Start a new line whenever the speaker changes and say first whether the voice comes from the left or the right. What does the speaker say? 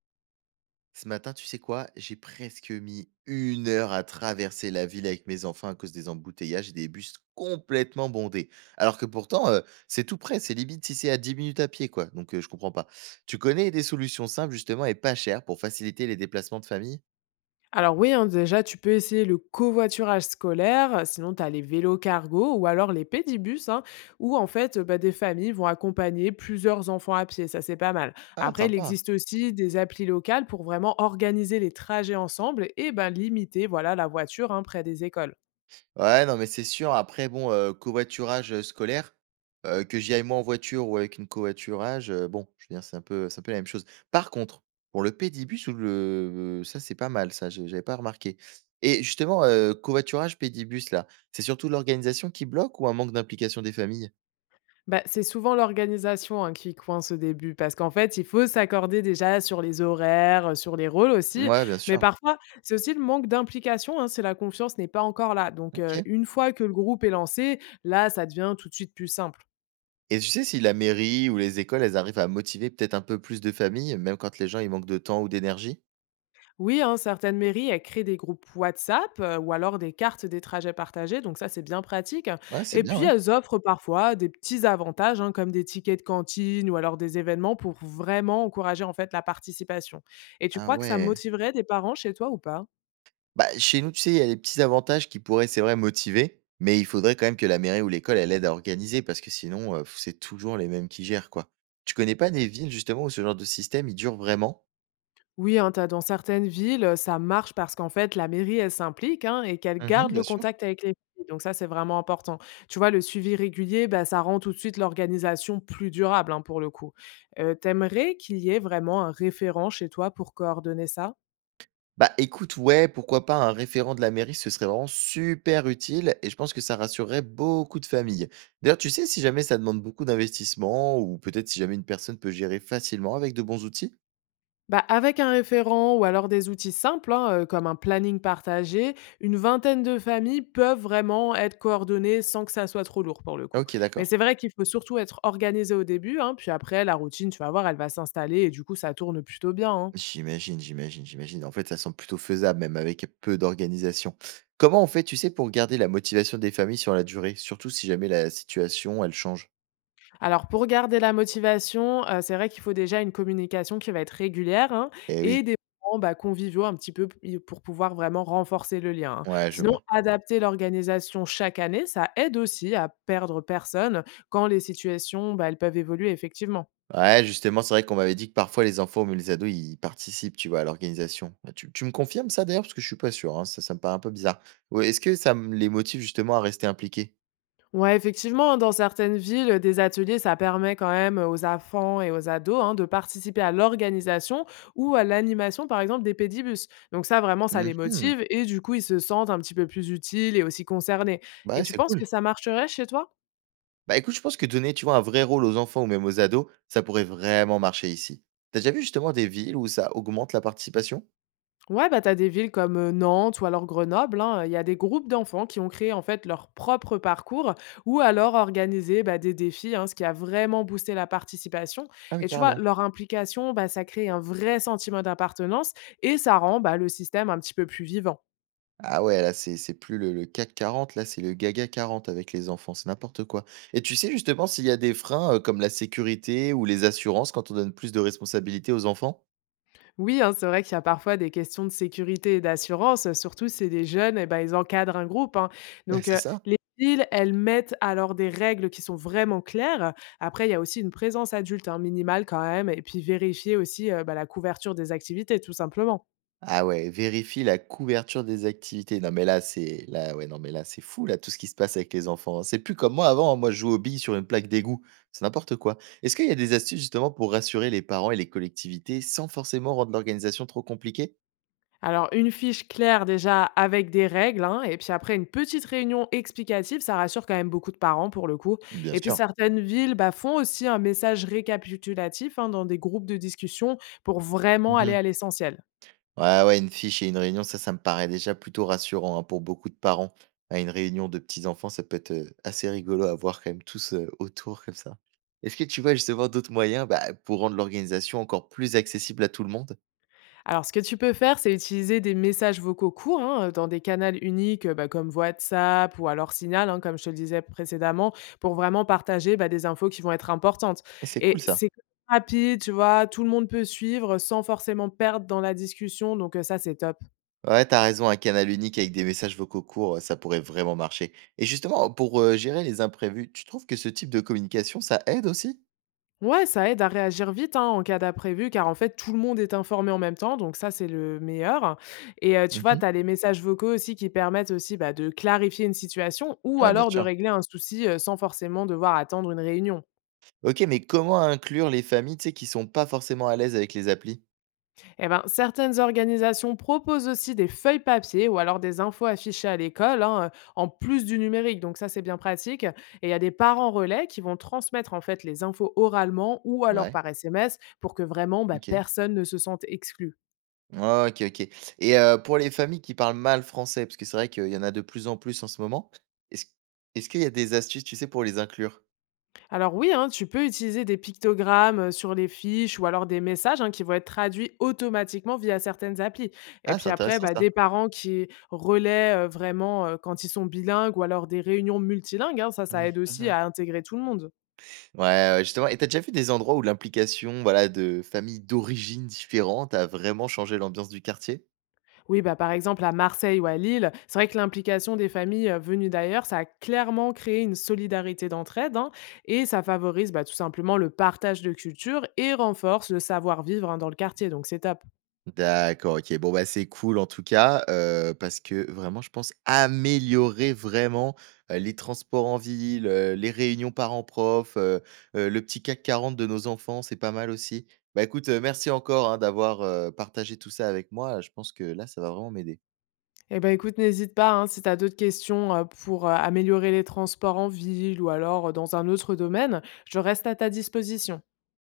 right: Ce matin, tu sais quoi? J'ai presque mis une heure à traverser la ville avec mes enfants à cause des embouteillages et des bus complètement bondés. Alors que pourtant, c'est tout près, c'est limite si c'est à 10 minutes à pied, quoi. Donc je comprends pas. Tu connais des solutions simples justement et pas chères pour faciliter les déplacements de famille?
left: Alors oui, hein, déjà, tu peux essayer le covoiturage scolaire, sinon tu as les vélos cargo ou alors les pédibus, hein, où en fait bah, des familles vont accompagner plusieurs enfants à pied, ça c'est pas mal.
right: Ah,
left: Après, il
right: sympa.
left: existe aussi des applis locales pour vraiment organiser les trajets ensemble et ben limiter voilà, la voiture hein, près des écoles.
right: Ouais, non, mais c'est sûr. Après, bon, covoiturage, scolaire, que j'y aille moi en voiture ou avec une covoiturage, bon, je veux dire, c'est un peu la même chose. Par contre, pour le Pédibus ou le ça, c'est pas mal, ça, je j'avais pas remarqué. Et justement, covoiturage, Pédibus, là, c'est surtout l'organisation qui bloque ou un manque d'implication des familles?
left: Bah, c'est souvent l'organisation, hein, qui coince au début parce qu'en fait, il faut s'accorder déjà sur les horaires, sur les rôles aussi.
right: Ouais, bien
left: Mais
right: sûr.
left: parfois, c'est aussi le manque d'implication, hein, c'est la confiance n'est pas encore là. Donc,
right: OK,
left: une fois que le groupe est lancé, là, ça devient tout de suite plus simple.
right: et tu sais si la mairie ou les écoles, elles arrivent à motiver peut-être un peu plus de familles, même quand les gens, ils manquent de temps ou d'énergie?
left: Oui, hein, certaines mairies, elles créent des groupes WhatsApp ou alors des cartes des trajets partagés, donc ça c'est bien pratique, hein.
right: Ouais, c'est
left: Et
right: bien,
left: puis
right: ouais.
left: elles offrent parfois des petits avantages hein, comme des tickets de cantine ou alors des événements pour vraiment encourager en fait la participation. Et tu
right: Ah
left: crois que ça
right: ouais!
left: motiverait des parents chez toi ou pas?
right: Bah, chez nous, tu sais, il y a des petits avantages qui pourraient, c'est vrai, motiver, mais il faudrait quand même que la mairie ou l'école, elle aide à organiser, parce que sinon, c'est toujours les mêmes qui gèrent, quoi. Tu connais pas des villes, justement, où ce genre de système, il dure vraiment?
left: Oui, hein, t'as dans certaines villes, ça marche parce qu'en fait, la mairie, elle s'implique, hein, et qu'elle
right: Mhm,
left: garde
right: bien
left: le
right: sûr.
left: contact avec les familles. Donc ça, c'est vraiment important. Tu vois, le suivi régulier, bah, ça rend tout de suite l'organisation plus durable, hein, pour le coup. Tu qu'il y ait vraiment un référent chez toi pour coordonner ça?
right: Bah, écoute, ouais, pourquoi pas un référent de la mairie, ce serait vraiment super utile, et je pense que ça rassurerait beaucoup de familles. D'ailleurs, tu sais, si jamais ça demande beaucoup d'investissement, ou peut-être si jamais une personne peut gérer facilement avec de bons outils.
left: Bah, avec un référent ou alors des outils simples, hein, comme un planning partagé, une vingtaine de familles peuvent vraiment être coordonnées sans que ça soit trop lourd pour le coup.
right: Ok,
left: Mais
right: d'accord.
left: c'est vrai qu'il faut surtout être organisé au début, hein, puis après la routine, tu vas voir, elle va s'installer et du coup ça tourne plutôt bien, hein.
right: J'imagine, j'imagine, j'imagine. En fait, ça semble plutôt faisable, même avec peu d'organisation. Comment on fait, tu sais, pour garder la motivation des familles sur la durée, surtout si jamais la situation, elle change?
left: Alors pour garder la motivation, c'est vrai qu'il faut déjà une communication qui va être régulière, hein,
right: Eh oui,
left: et des moments, bah, conviviaux un petit peu p pour pouvoir vraiment renforcer le lien, hein.
right: ouais, je
left: Sinon,
right: vois.
left: adapter l'organisation chaque année, ça aide aussi à perdre personne quand les situations, bah, elles peuvent évoluer effectivement.
right: Ouais, justement, c'est vrai qu'on m'avait dit que parfois les enfants ou même les ados, ils participent, tu vois, à l'organisation. Bah, tu me confirmes ça d'ailleurs, parce que je suis pas sûr, hein, ça me paraît un peu bizarre. Ouais, est-ce que ça me les motive justement à rester impliqués?
left: Ouais, effectivement, hein, dans certaines villes, des ateliers, ça permet quand même aux enfants et aux ados hein, de participer à l'organisation ou à l'animation, par exemple, des pédibus. Donc ça, vraiment, ça les
right: Mhm.
left: motive et du coup, ils se sentent un petit peu plus utiles et aussi concernés. Et
right: Bah,
left: tu
right: c'est
left: penses que
right: cool.
left: ça marcherait chez toi?
right: Bah, écoute, je pense que donner, tu vois, un vrai rôle aux enfants ou même aux ados, ça pourrait vraiment marcher ici. T'as déjà vu justement des villes où ça augmente la participation?
left: Ouais, bah, t'as des villes comme, Nantes ou alors Grenoble, hein, il y a des groupes d'enfants qui ont créé, en fait, leur propre parcours ou alors organisé, bah, des défis, hein, ce qui a vraiment boosté la participation,
right: Ah oui,
left: et tu vois,
right: carrément.
left: leur implication, bah, ça crée un vrai sentiment d'appartenance et ça rend, bah, le système un petit peu plus vivant.
right: Ah ouais, là, c'est plus le CAC 40, là, c'est le Gaga 40 avec les enfants, c'est n'importe quoi. Et tu sais justement s'il y a des freins comme la sécurité ou les assurances quand on donne plus de responsabilités aux enfants?
left: Oui, hein, c'est vrai qu'il y a parfois des questions de sécurité et d'assurance, surtout si les jeunes, eh ben, ils encadrent un groupe, hein.
right: Bah,
left: Donc,
right: c'est ça.
left: les villes, elles mettent alors des règles qui sont vraiment claires. Après, il y a aussi une présence adulte hein, minimale quand même, et puis vérifier aussi bah, la couverture des activités, tout simplement.
right: Ah ouais, vérifie la couverture des activités. Non mais là c'est là, ouais, non mais là c'est fou là, tout ce qui se passe avec les enfants, hein. C'est plus comme moi avant, hein. Moi je joue aux billes sur une plaque d'égout, c'est n'importe quoi. Est-ce qu'il y a des astuces justement pour rassurer les parents et les collectivités sans forcément rendre l'organisation trop compliquée?
left: Alors, une fiche claire déjà avec des règles, hein, et puis après une petite réunion explicative, ça rassure quand même beaucoup de parents pour le coup.
right: Bien
left: Et puis
right: sûr.
left: certaines villes bah, font aussi un message récapitulatif hein, dans des groupes de discussion pour vraiment aller
right: Mhm.
left: à l'essentiel.
right: Ouais ouais, une fiche et une réunion, ça ça me paraît déjà plutôt rassurant, hein, pour beaucoup de parents. À une réunion de petits-enfants, ça peut être assez rigolo à voir quand même tous autour comme ça. Est-ce que tu vois justement d'autres moyens, bah, pour rendre l'organisation encore plus accessible à tout le monde?
left: Alors, ce que tu peux faire, c'est utiliser des messages vocaux courts hein, dans des canaux uniques bah, comme WhatsApp ou alors Signal, hein, comme je te le disais précédemment, pour vraiment partager bah, des infos qui vont être importantes.
right: Et c'est cool
left: Et
right: ça.
left: c'est rapide, tu vois, tout le monde peut suivre sans forcément perdre dans la discussion, donc ça, c'est top.
right: Ouais, t'as raison, un canal unique avec des messages vocaux courts, ça pourrait vraiment marcher. Et justement, pour, gérer les imprévus, tu trouves que ce type de communication, ça aide aussi?
left: Ouais, ça aide à réagir vite hein, en cas d'imprévu, car en fait, tout le monde est informé en même temps, donc ça, c'est le meilleur. Et tu vois,
right: Mmh.
left: tu as les messages vocaux aussi qui permettent aussi bah, de clarifier une situation ou
right: Ouais, bien
left: alors de
right: sûr.
left: régler un souci sans forcément devoir attendre une réunion.
right: OK, mais comment inclure les familles, tu sais, qui sont pas forcément à l'aise avec les applis?
left: Eh ben, certaines organisations proposent aussi des feuilles papier ou alors des infos affichées à l'école, hein, en plus du numérique, donc ça, c'est bien pratique. Et il y a des parents relais qui vont transmettre en fait les infos oralement ou alors
right: Ouais,
left: par SMS pour que vraiment bah,
right: OK.
left: personne ne se sente exclu.
right: OK, OK. Et pour les familles qui parlent mal français, parce que c'est vrai qu'il y en a de plus en plus en ce moment, est-ce est-ce qu'il y a des astuces, tu sais, pour les inclure?
left: Alors oui, hein, tu peux utiliser des pictogrammes sur les fiches ou alors des messages hein, qui vont être traduits automatiquement via certaines applis. Et
right: Ah, c'est
left: puis après,
right: intéressant
left: bah,
right: ça.
left: des parents qui relaient vraiment quand ils sont bilingues ou alors des réunions multilingues, hein, ça aide aussi
right: Mmh.
left: à intégrer tout le monde.
right: Ouais, ouais, justement, et t'as déjà vu des endroits où l'implication, voilà, de familles d'origines différentes a vraiment changé l'ambiance du quartier?
left: Oui, bah, par exemple à Marseille ou à Lille, c'est vrai que l'implication des familles venues d'ailleurs, ça a clairement créé une solidarité d'entraide hein, et ça favorise bah, tout simplement le partage de culture et renforce le savoir-vivre hein, dans le quartier. Donc c'est top.
right: D'accord, OK. Bon, bah, c'est cool en tout cas, parce que vraiment je pense améliorer vraiment, les transports en ville, les réunions parents-prof, le petit CAC 40 de nos enfants, c'est pas mal aussi. Bah, écoute, merci encore, hein, d'avoir, partagé tout ça avec moi, je pense que là, ça va vraiment m'aider.
left: Eh ben, écoute, n'hésite pas, hein, si tu as d'autres questions pour améliorer les transports en ville ou alors dans un autre domaine, je reste à ta disposition.